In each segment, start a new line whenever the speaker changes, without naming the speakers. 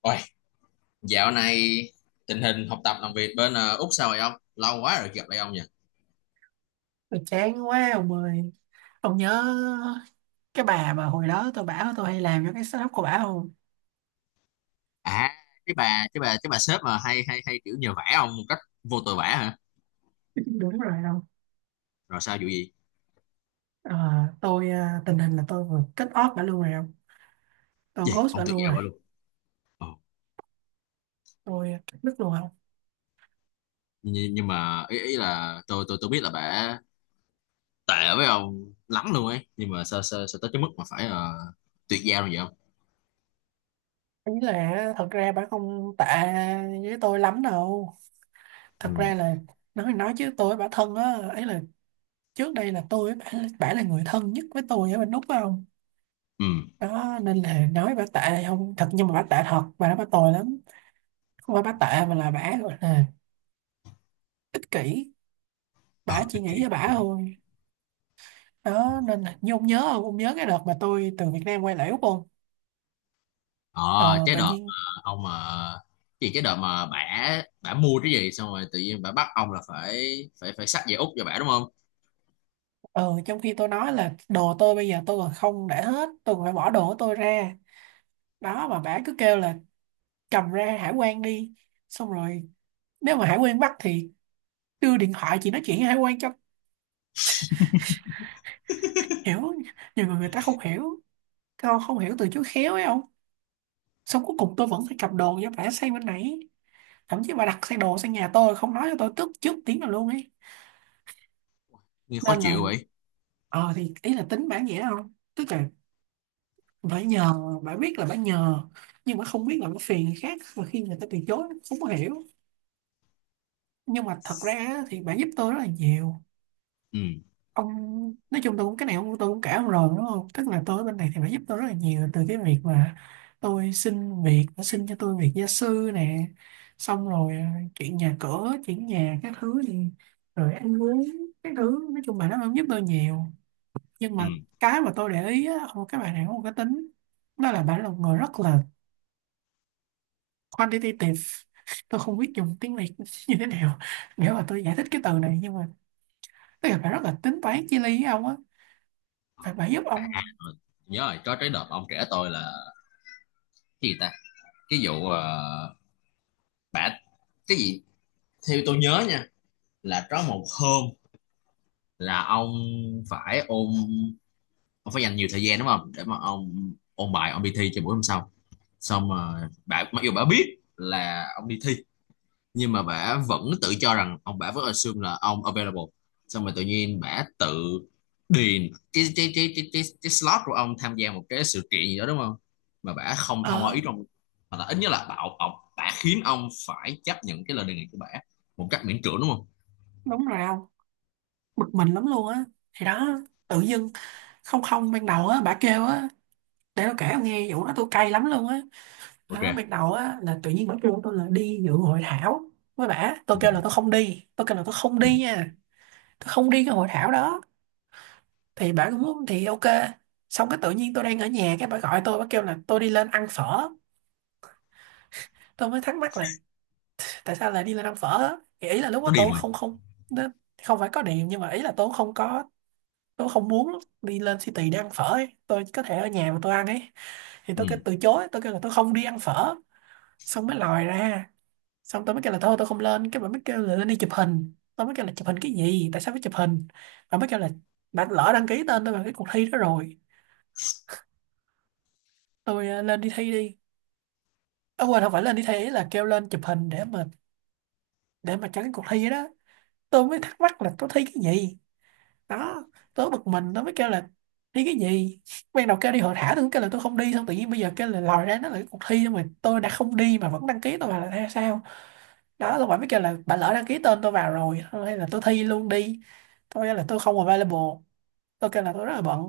Ôi, dạo này tình hình học tập làm việc bên Úc sao rồi ông? Lâu quá rồi gặp lại ông nhỉ?
Tôi chán quá ông ơi. Ông nhớ cái bà mà hồi đó tôi bảo tôi hay làm cho cái setup của bà không?
À, cái bà sếp mà hay hay hay kiểu nhờ vả ông một cách vô tội vả hả?
Đúng rồi không.
Rồi sao vụ gì?
Ờ, Tôi tình hình là tôi vừa kết off bà luôn rồi không. Tôi
Gì?
ghost
Ông
bà
tuyệt
luôn
giao
rồi.
bà luôn. Ồ,
Tôi cắt đứt luôn không.
nhưng mà ý ý là tôi biết là bà tệ với ông lắm luôn ấy, nhưng mà sao sao, sao tới cái mức mà phải tuyệt giao như vậy không?
Ý là thật ra bà không tệ với tôi lắm đâu.
Ừ.
Thật ra là nói thì nói chứ tôi với bà thân á. Ấy là trước đây là tôi với bà là người thân nhất với tôi ở bên Úc phải không,
Ừ.
đó nên là nói bà tệ không thật, nhưng mà bà tệ thật, bà nói bà tồi lắm. Không phải bà tệ mà là bà gọi là ích kỷ,
Ờ,
bả chỉ
ích kỷ.
nghĩ cho bả thôi. Đó nên là như ông nhớ không, ông nhớ cái đợt mà tôi từ Việt Nam quay lại Úc không?
ờ
Ờ,
cái
Tự
đợt
nhiên
mà ông mà cái gì, cái đợt mà bả bả mua cái gì xong rồi tự nhiên bả bắt ông là phải phải phải xách về Úc cho bả, đúng không?
ờ, trong khi tôi nói là đồ tôi bây giờ tôi còn không để hết, tôi còn phải bỏ đồ của tôi ra, đó mà bả cứ kêu là cầm ra hải quan đi, xong rồi nếu mà hải quan bắt thì đưa điện thoại chị nói chuyện với hải quan cho hiểu. Nhiều người người ta không hiểu, không hiểu từ chối khéo ấy không. Xong cuối cùng tôi vẫn phải cầm đồ cho bả sang bên này. Thậm chí bà đặt xe đồ sang nhà tôi không nói cho tôi trước trước tiếng là luôn ấy.
Nghe khó
Nên là
chịu vậy.
ờ thì ý là tính bản vậy không, tức là bả nhờ, bả biết là bả nhờ, nhưng mà không biết là bả phiền người khác và khi người ta từ chối không có hiểu. Nhưng mà thật ra á, thì bả giúp tôi rất là nhiều
Ừ,
ông. Nói chung tôi cũng cái này ông, tôi cũng cả ông rồi đúng không, tức là tôi ở bên này thì bả giúp tôi rất là nhiều, từ cái việc mà tôi xin việc, bả xin cho tôi việc gia sư nè, xong rồi chuyện nhà cửa chuyện nhà các thứ thì, rồi ăn uống các thứ, nói chung bà nó giúp tôi nhiều. Nhưng
ừ.
mà cái mà tôi để ý á không, các bạn này có một cái tính, đó là bạn là một người rất là quantitative. Tôi không biết dùng tiếng Việt như thế nào, nghĩa là tôi giải thích cái từ này, nhưng mà tức là bạn rất là tính toán chi lý với ông á, phải bạn giúp
À,
ông.
rồi. Nhớ rồi, có cái đợt ông kể tôi là cái gì ta, cái vụ bả cái gì, theo tôi nhớ nha, là có một hôm là phải ôn ông phải dành nhiều thời gian, đúng không, để mà ông ôn bài ông đi thi cho buổi hôm sau. Xong mà bà, mặc dù bà biết là ông đi thi nhưng mà bả vẫn tự cho rằng ông, bả vẫn assume là ông available. Xong rồi tự nhiên bả tự điền cái slot của ông tham gia một cái sự kiện gì đó, đúng không, mà bả không thông qua
Ờ
ý trong. Mà là ít nhất là bảo ông, bả khiến ông phải chấp nhận cái lời đề nghị của bả một cách miễn cưỡng, đúng không?
đúng rồi ông, bực mình lắm luôn á. Thì đó, tự dưng không không ban đầu á bà kêu á, để tôi kể ông nghe vụ đó, tôi cay lắm luôn á. Đó,
Ok.
ban đầu á là tự nhiên bà kêu tôi là đi dự hội thảo với bả, tôi
Ừ.
kêu là tôi không đi, tôi kêu là tôi không
Ừ.
đi nha, tôi không đi cái hội thảo đó. Thì bà cũng muốn thì ok. Xong cái tự nhiên tôi đang ở nhà, cái bà gọi tôi bà kêu là tôi đi lên ăn phở. Tôi mới thắc mắc là tại sao lại đi lên ăn phở á? Thì ý là lúc đó
Nó điềm
tôi
rồi.
không không, nó không phải có điểm, nhưng mà ý là tôi không có, tôi không muốn đi lên city để ăn phở ấy. Tôi có thể ở nhà mà tôi ăn ấy. Thì
Ừ,
tôi kêu từ chối, tôi kêu là tôi không đi ăn phở. Xong mới lòi ra, xong tôi mới kêu là thôi tôi không lên, cái bà mới kêu là lên đi chụp hình, tôi mới kêu là chụp hình cái gì, tại sao phải chụp hình. Bà mới kêu là bà lỡ đăng ký tên tôi vào cái cuộc thi đó rồi, tôi lên đi thi đi. À, quên không phải lên đi thi, ý là kêu lên chụp hình để mà, để mà tránh cuộc thi đó. Tôi mới thắc mắc là tôi thi cái gì. Đó, tôi bực mình tôi mới kêu là thi cái gì. Ban đầu kêu đi hội thảo tôi cũng kêu là tôi không đi, xong tự nhiên bây giờ kêu là lòi ra nó là cái cuộc thi mà tôi đã không đi mà vẫn đăng ký tôi vào là hay sao. Đó tôi bảo mới kêu là bà lỡ đăng ký tên tôi vào rồi thôi hay là tôi thi luôn đi. Tôi kêu là tôi không available, tôi kêu là tôi rất là bận.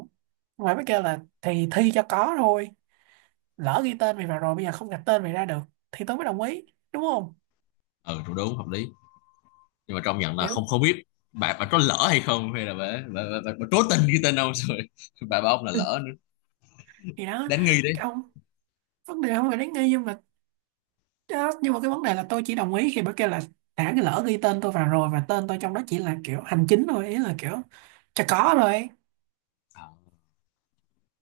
Ngoài mới kêu là thì thi cho có thôi, lỡ ghi tên mày vào rồi bây giờ không gạch tên mày ra được. Thì tôi mới đồng ý đúng không.
ừ. Tôi, đúng, hợp lý, nhưng mà trong nhận là
Kiểu,
không không biết bà có lỡ hay không hay là bà cố tình ghi tên ông rồi bà bảo ông là lỡ nữa.
thì đó,
Đáng nghi
cái
đấy.
ông vấn đề không phải đến nghi nhưng mà, đó, nhưng mà cái vấn đề là tôi chỉ đồng ý khi bà kêu là đã cái lỡ ghi tên tôi vào rồi và tên tôi trong đó chỉ là kiểu hành chính thôi, ý là kiểu chả có rồi.
À,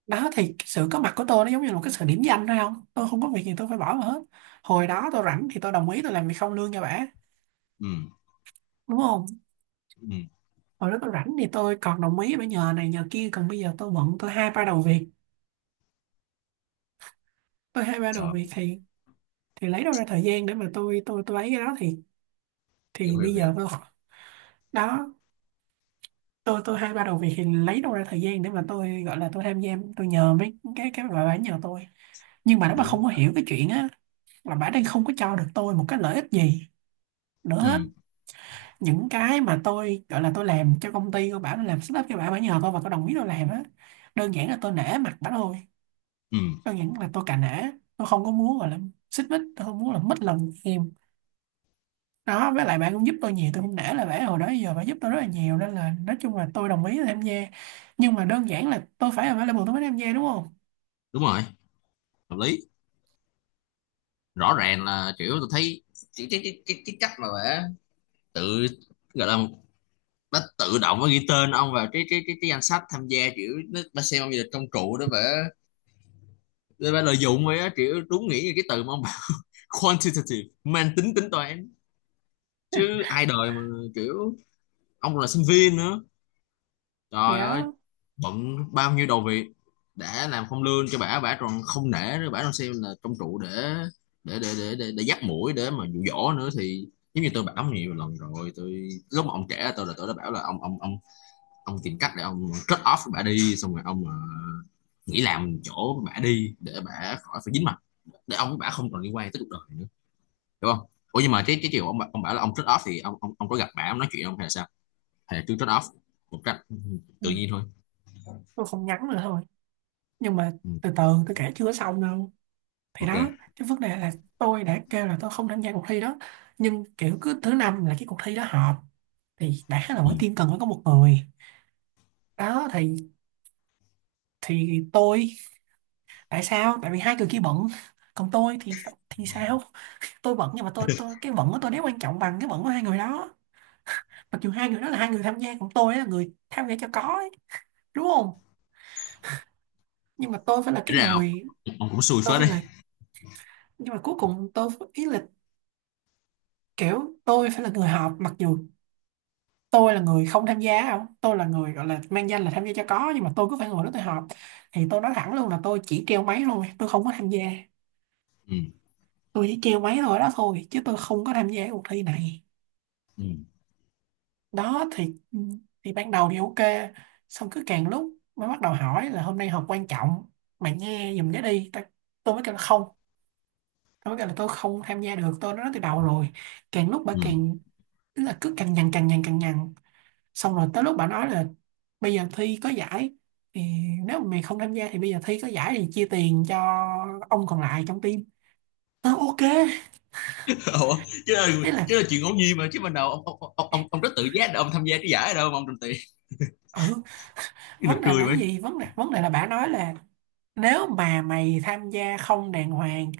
Đó thì sự có mặt của tôi nó giống như là một cái sự điểm danh thôi không, tôi không có việc gì tôi phải bỏ vào hết. Hồi đó tôi rảnh thì tôi đồng ý tôi làm việc không lương cho bả
ừ,
đúng không.
ừ.
Hồi đó tôi rảnh thì tôi còn đồng ý bả nhờ này nhờ kia, còn bây giờ tôi bận, tôi hai ba đầu việc. tôi hai ba đầu
Trời,
việc thì thì lấy đâu ra thời gian để mà tôi ấy cái đó thì
hiểu hiểu
bây
hiểu.
giờ tôi đó, tôi hay bắt đầu việc thì lấy đâu ra thời gian để mà tôi gọi là tôi tham gia, tôi nhờ mấy cái bà bả nhờ tôi. Nhưng mà nó bà
Đúng.
không có hiểu cái chuyện á là bà đang không có cho được tôi một cái lợi ích gì nữa hết.
Ừ,
Những cái mà tôi gọi là tôi làm cho công ty của bà, tôi làm setup cho bà, bả nhờ tôi và tôi đồng ý tôi làm á, đơn giản là tôi nể mặt bả thôi.
ừ.
Đơn giản là tôi cà nể, tôi không có muốn gọi là xích mích, tôi không muốn là mất lòng em. Đó với lại bạn cũng giúp tôi nhiều, tôi cũng nể là bạn hồi đó giờ bạn giúp tôi rất là nhiều, nên là nói chung là tôi đồng ý là tham gia. Nhưng mà đơn giản là tôi phải available tôi mới tham gia đúng không.
Đúng rồi, hợp lý. Rõ ràng là kiểu tôi thấy cái cách mà bả tự, gọi là, nó tự động nó ghi tên ông vào cái danh sách tham gia, kiểu nó xem ông như là công cụ đó bả, để bả lợi dụng vậy á. Kiểu đúng nghĩa như cái từ mà ông bảo quantitative, mang tính tính toán. Chứ ai đời mà kiểu ông còn là sinh viên nữa,
Thì
trời ơi,
đó,
bận bao nhiêu đầu việc. Đã làm không lương cho bả, bả còn không nể nữa, bả còn xem là công cụ để dắt mũi để mà dụ dỗ nữa thì giống như tôi bảo nhiều lần rồi, tôi lúc mà ông trẻ tôi là tôi đã bảo là ông tìm cách để ông cut off với bả đi. Xong rồi ông nghỉ làm chỗ bả đi để bả khỏi phải dính mặt, để ông với bả không còn liên quan tới cuộc đời nữa, hiểu không? Ủa nhưng mà cái chiều ông ông bảo là ông cut off thì ông có gặp bả ông nói chuyện không hay là sao? Hay là cứ cut off một cách
ừ,
tự nhiên thôi?
tôi không nhắn nữa thôi. Nhưng mà
Ừ.
từ từ, tôi kể chưa xong đâu. Thì
Ok.
đó, cái vấn đề là tôi đã kêu là tôi không tham gia cuộc thi đó, nhưng kiểu cứ thứ năm là cái cuộc thi đó họp, thì đã là
Ừ.
mỗi team cần phải có một người. Đó thì tôi, tại sao, tại vì hai người kia bận, còn tôi thì sao, tôi bận, nhưng mà tôi cái bận của tôi nếu quan trọng bằng cái bận của hai người đó, mặc dù hai người đó là hai người tham gia còn tôi là người tham gia cho có ấy, đúng không. Nhưng mà tôi phải là
Để
cái
ra,
người,
ông cũng xui
tôi
phết
phải
đi.
là, nhưng mà cuối cùng tôi ý là kiểu tôi phải là người họp, mặc dù tôi là người không tham gia không, tôi là người gọi là mang danh là tham gia cho có, nhưng mà tôi cứ phải ngồi đó tôi họp. Thì tôi nói thẳng luôn là tôi chỉ treo máy thôi, tôi không có tham gia.
Ừ.
Tôi chỉ treo máy thôi đó thôi, chứ tôi không có tham gia cuộc thi này.
Ừ.
Đó thì ban đầu thì ok. Xong cứ càng lúc mới bắt đầu hỏi là hôm nay họp quan trọng, mày nghe giùm để đi tôi mới kêu là không, tôi mới kêu là tôi không tham gia được, tôi đã nói từ đầu rồi. Càng lúc bà
Ừ.
càng, tức là cứ càng nhằn càng nhằn càng nhằn. Xong rồi tới lúc bà nói là bây giờ thi có giải, thì nếu mà mày không tham gia thì bây giờ thi có giải thì chia tiền cho ông còn lại trong team, tôi ok.
Ủa, chứ là,
Đấy là,
chứ là chuyện ngẫu nhiên mà, chứ ban đầu ông rất tự giác để ông tham gia cái giải ở đâu mà ông trình tiền.
ừ,
Cái nó
vấn đề là
cười
cái
mấy.
gì, vấn đề, vấn đề là bà nói là nếu mà mày tham gia không đàng hoàng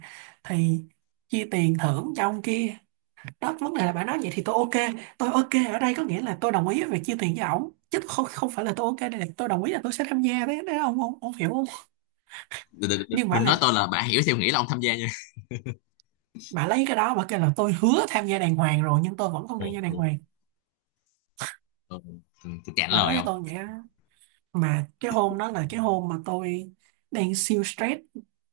thì chia tiền thưởng cho ông kia. Đó vấn đề là bà nói vậy thì tôi ok. Tôi ok ở đây có nghĩa là tôi đồng ý về chia tiền cho ổng chứ không, không phải là tôi ok đây là tôi đồng ý là tôi sẽ tham gia, đấy đấy ông ông hiểu không. Nhưng bà
Đừng, nói
là,
tôi là bạn hiểu theo nghĩ là ông tham gia nha.
bà lấy cái đó bà kêu là tôi hứa tham gia đàng hoàng rồi, nhưng tôi vẫn không
Ừ,
tham gia đàng
ừ,
hoàng.
ừ, ừ, tôi cạn
Bà nói
lời
với
không.
tôi vậy đó. Mà cái hôm đó là cái hôm mà tôi đang siêu stress,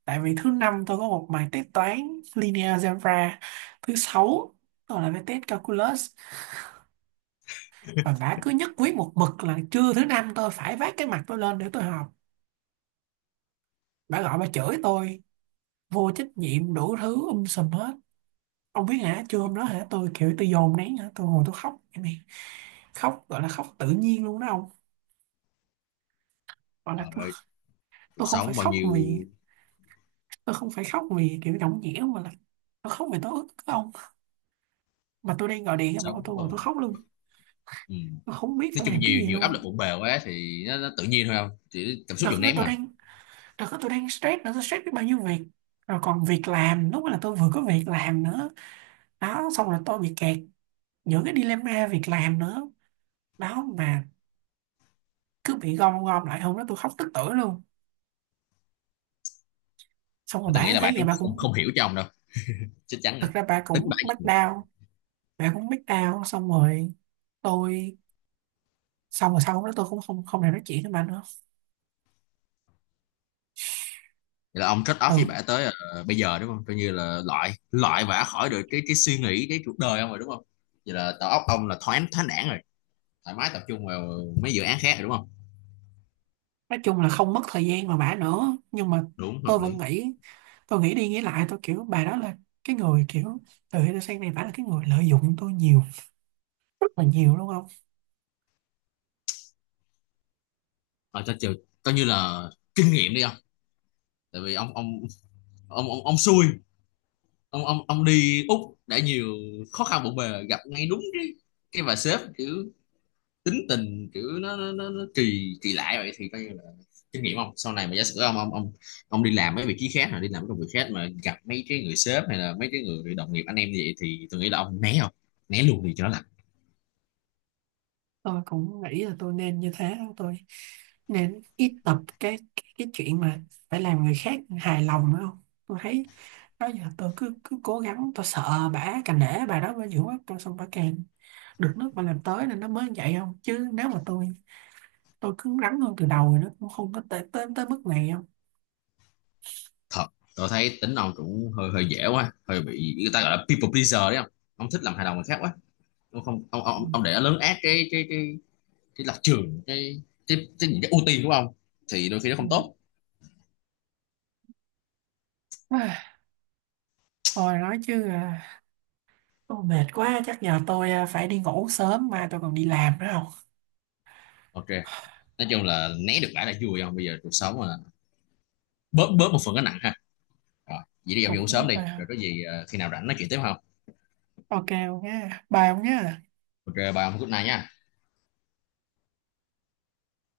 tại vì thứ năm tôi có một bài test toán linear algebra, thứ sáu tôi là bài test calculus, và bả cứ nhất quyết một mực là trưa thứ năm tôi phải vác cái mặt tôi lên để tôi học. Bà gọi bà chửi tôi vô trách nhiệm đủ thứ sùm hết. Ông biết hả, trưa hôm đó hả, tôi kiểu tôi dồn nén hả, tôi ngồi tôi khóc vậy này, khóc gọi là khóc tự nhiên luôn đó ông, gọi là
Trời ơi, cuộc
tôi không phải
sống bao
khóc
nhiêu.
vì, tôi không phải khóc vì kiểu nhõng nhẽo, mà là tôi khóc vì tôi ức ông, mà tôi đang ngồi
Cuộc
điện mà
sống
tôi ngồi tôi
không.
khóc luôn.
Ừ.
Tôi không biết
Nói
phải
chung
làm cái
nhiều
gì
nhiều
luôn
áp lực
không.
bộn bề quá thì nó tự nhiên thôi không, chỉ cảm xúc
Đợt
dồn
đó
nén
tôi
mà.
đang, đợt đó tôi đang stress nữa, tôi stress biết bao nhiêu việc, rồi còn việc làm lúc đó là tôi vừa có việc làm nữa. Đó xong rồi tôi bị kẹt giữa cái dilemma việc làm nữa. Đó mà cứ bị gom gom lại, hôm đó tôi khóc tức tưởi luôn. Xong
Mà
rồi bà
tôi nghĩ
ấy
là
thấy
bạn
vậy
cũng
bà
không
cũng,
không hiểu cho ông đâu, chắc chắn rồi,
thực ra bà
tính
cũng
bạn.
back down. Bà cũng back down, xong rồi tôi, xong rồi sau hôm đó tôi cũng không không thể nói chuyện với bà nữa.
Vậy là ông trade off với
Ừ,
bả tới bây giờ, đúng không, coi như là loại loại bả khỏi được cái suy nghĩ, cái cuộc đời ông rồi, đúng không? Vậy là đầu óc ông là thoáng thoáng đãng rồi, thoải mái tập trung vào mấy dự án khác rồi, đúng không?
nói chung là không mất thời gian mà bà nữa, nhưng mà
Đúng,
tôi
hợp
vẫn
lý.
nghĩ, tôi nghĩ đi nghĩ lại tôi kiểu bà đó là cái người kiểu từ khi tôi sang này bà là cái người lợi dụng tôi nhiều, rất là nhiều đúng không.
Ở cho chiều, coi như là kinh nghiệm đi ông. Tại vì ông xui, ông đi Úc đã nhiều khó khăn bộn bề, gặp ngay đúng cái bà sếp kiểu tính tình kiểu nó kỳ kỳ lạ vậy thì coi như là kinh nghiệm ông sau này mà giả sử ông đi làm mấy vị trí khác hoặc đi làm mấy công việc khác mà gặp mấy cái người sếp hay là mấy cái người đồng nghiệp anh em như vậy thì tôi nghĩ là ông né không, né luôn đi cho nó lạnh.
Tôi cũng nghĩ là tôi nên như thế, tôi nên ít tập cái cái chuyện mà phải làm người khác hài lòng nữa không, tôi thấy đó giờ tôi cứ cứ cố gắng tôi sợ bả, càng nể bà đó bà dữ quá, tôi xong bà càng được nước mà làm tới, nên nó mới vậy không, chứ nếu mà tôi cứng rắn hơn từ đầu thì nó cũng không có tới tới tới mức này không.
Thật, tôi thấy tính ông cũng hơi hơi dễ quá, hơi bị người ta gọi là people pleaser đấy không, ông thích làm hài lòng người khác quá. Ông không ông
Ừ.
ông, ông để lớn át cái lập trường, những cái ưu tiên của ông, thì đôi khi nó
Ừ.
không tốt.
À, thôi nói chứ ô, mệt quá chắc giờ tôi phải đi ngủ, sớm mai tôi còn đi làm nữa không.
Ok. Nói chung là né được lại là vui không, bây giờ cuộc sống mà bớt bớt một phần cái nặng ha. Rồi, vậy đi gặp vụ
Cũng
sớm đi rồi có gì khi nào rảnh nói chuyện tiếp không?
ok ông nhé, bye ông nhé.
Ok, bye ông, good night nha.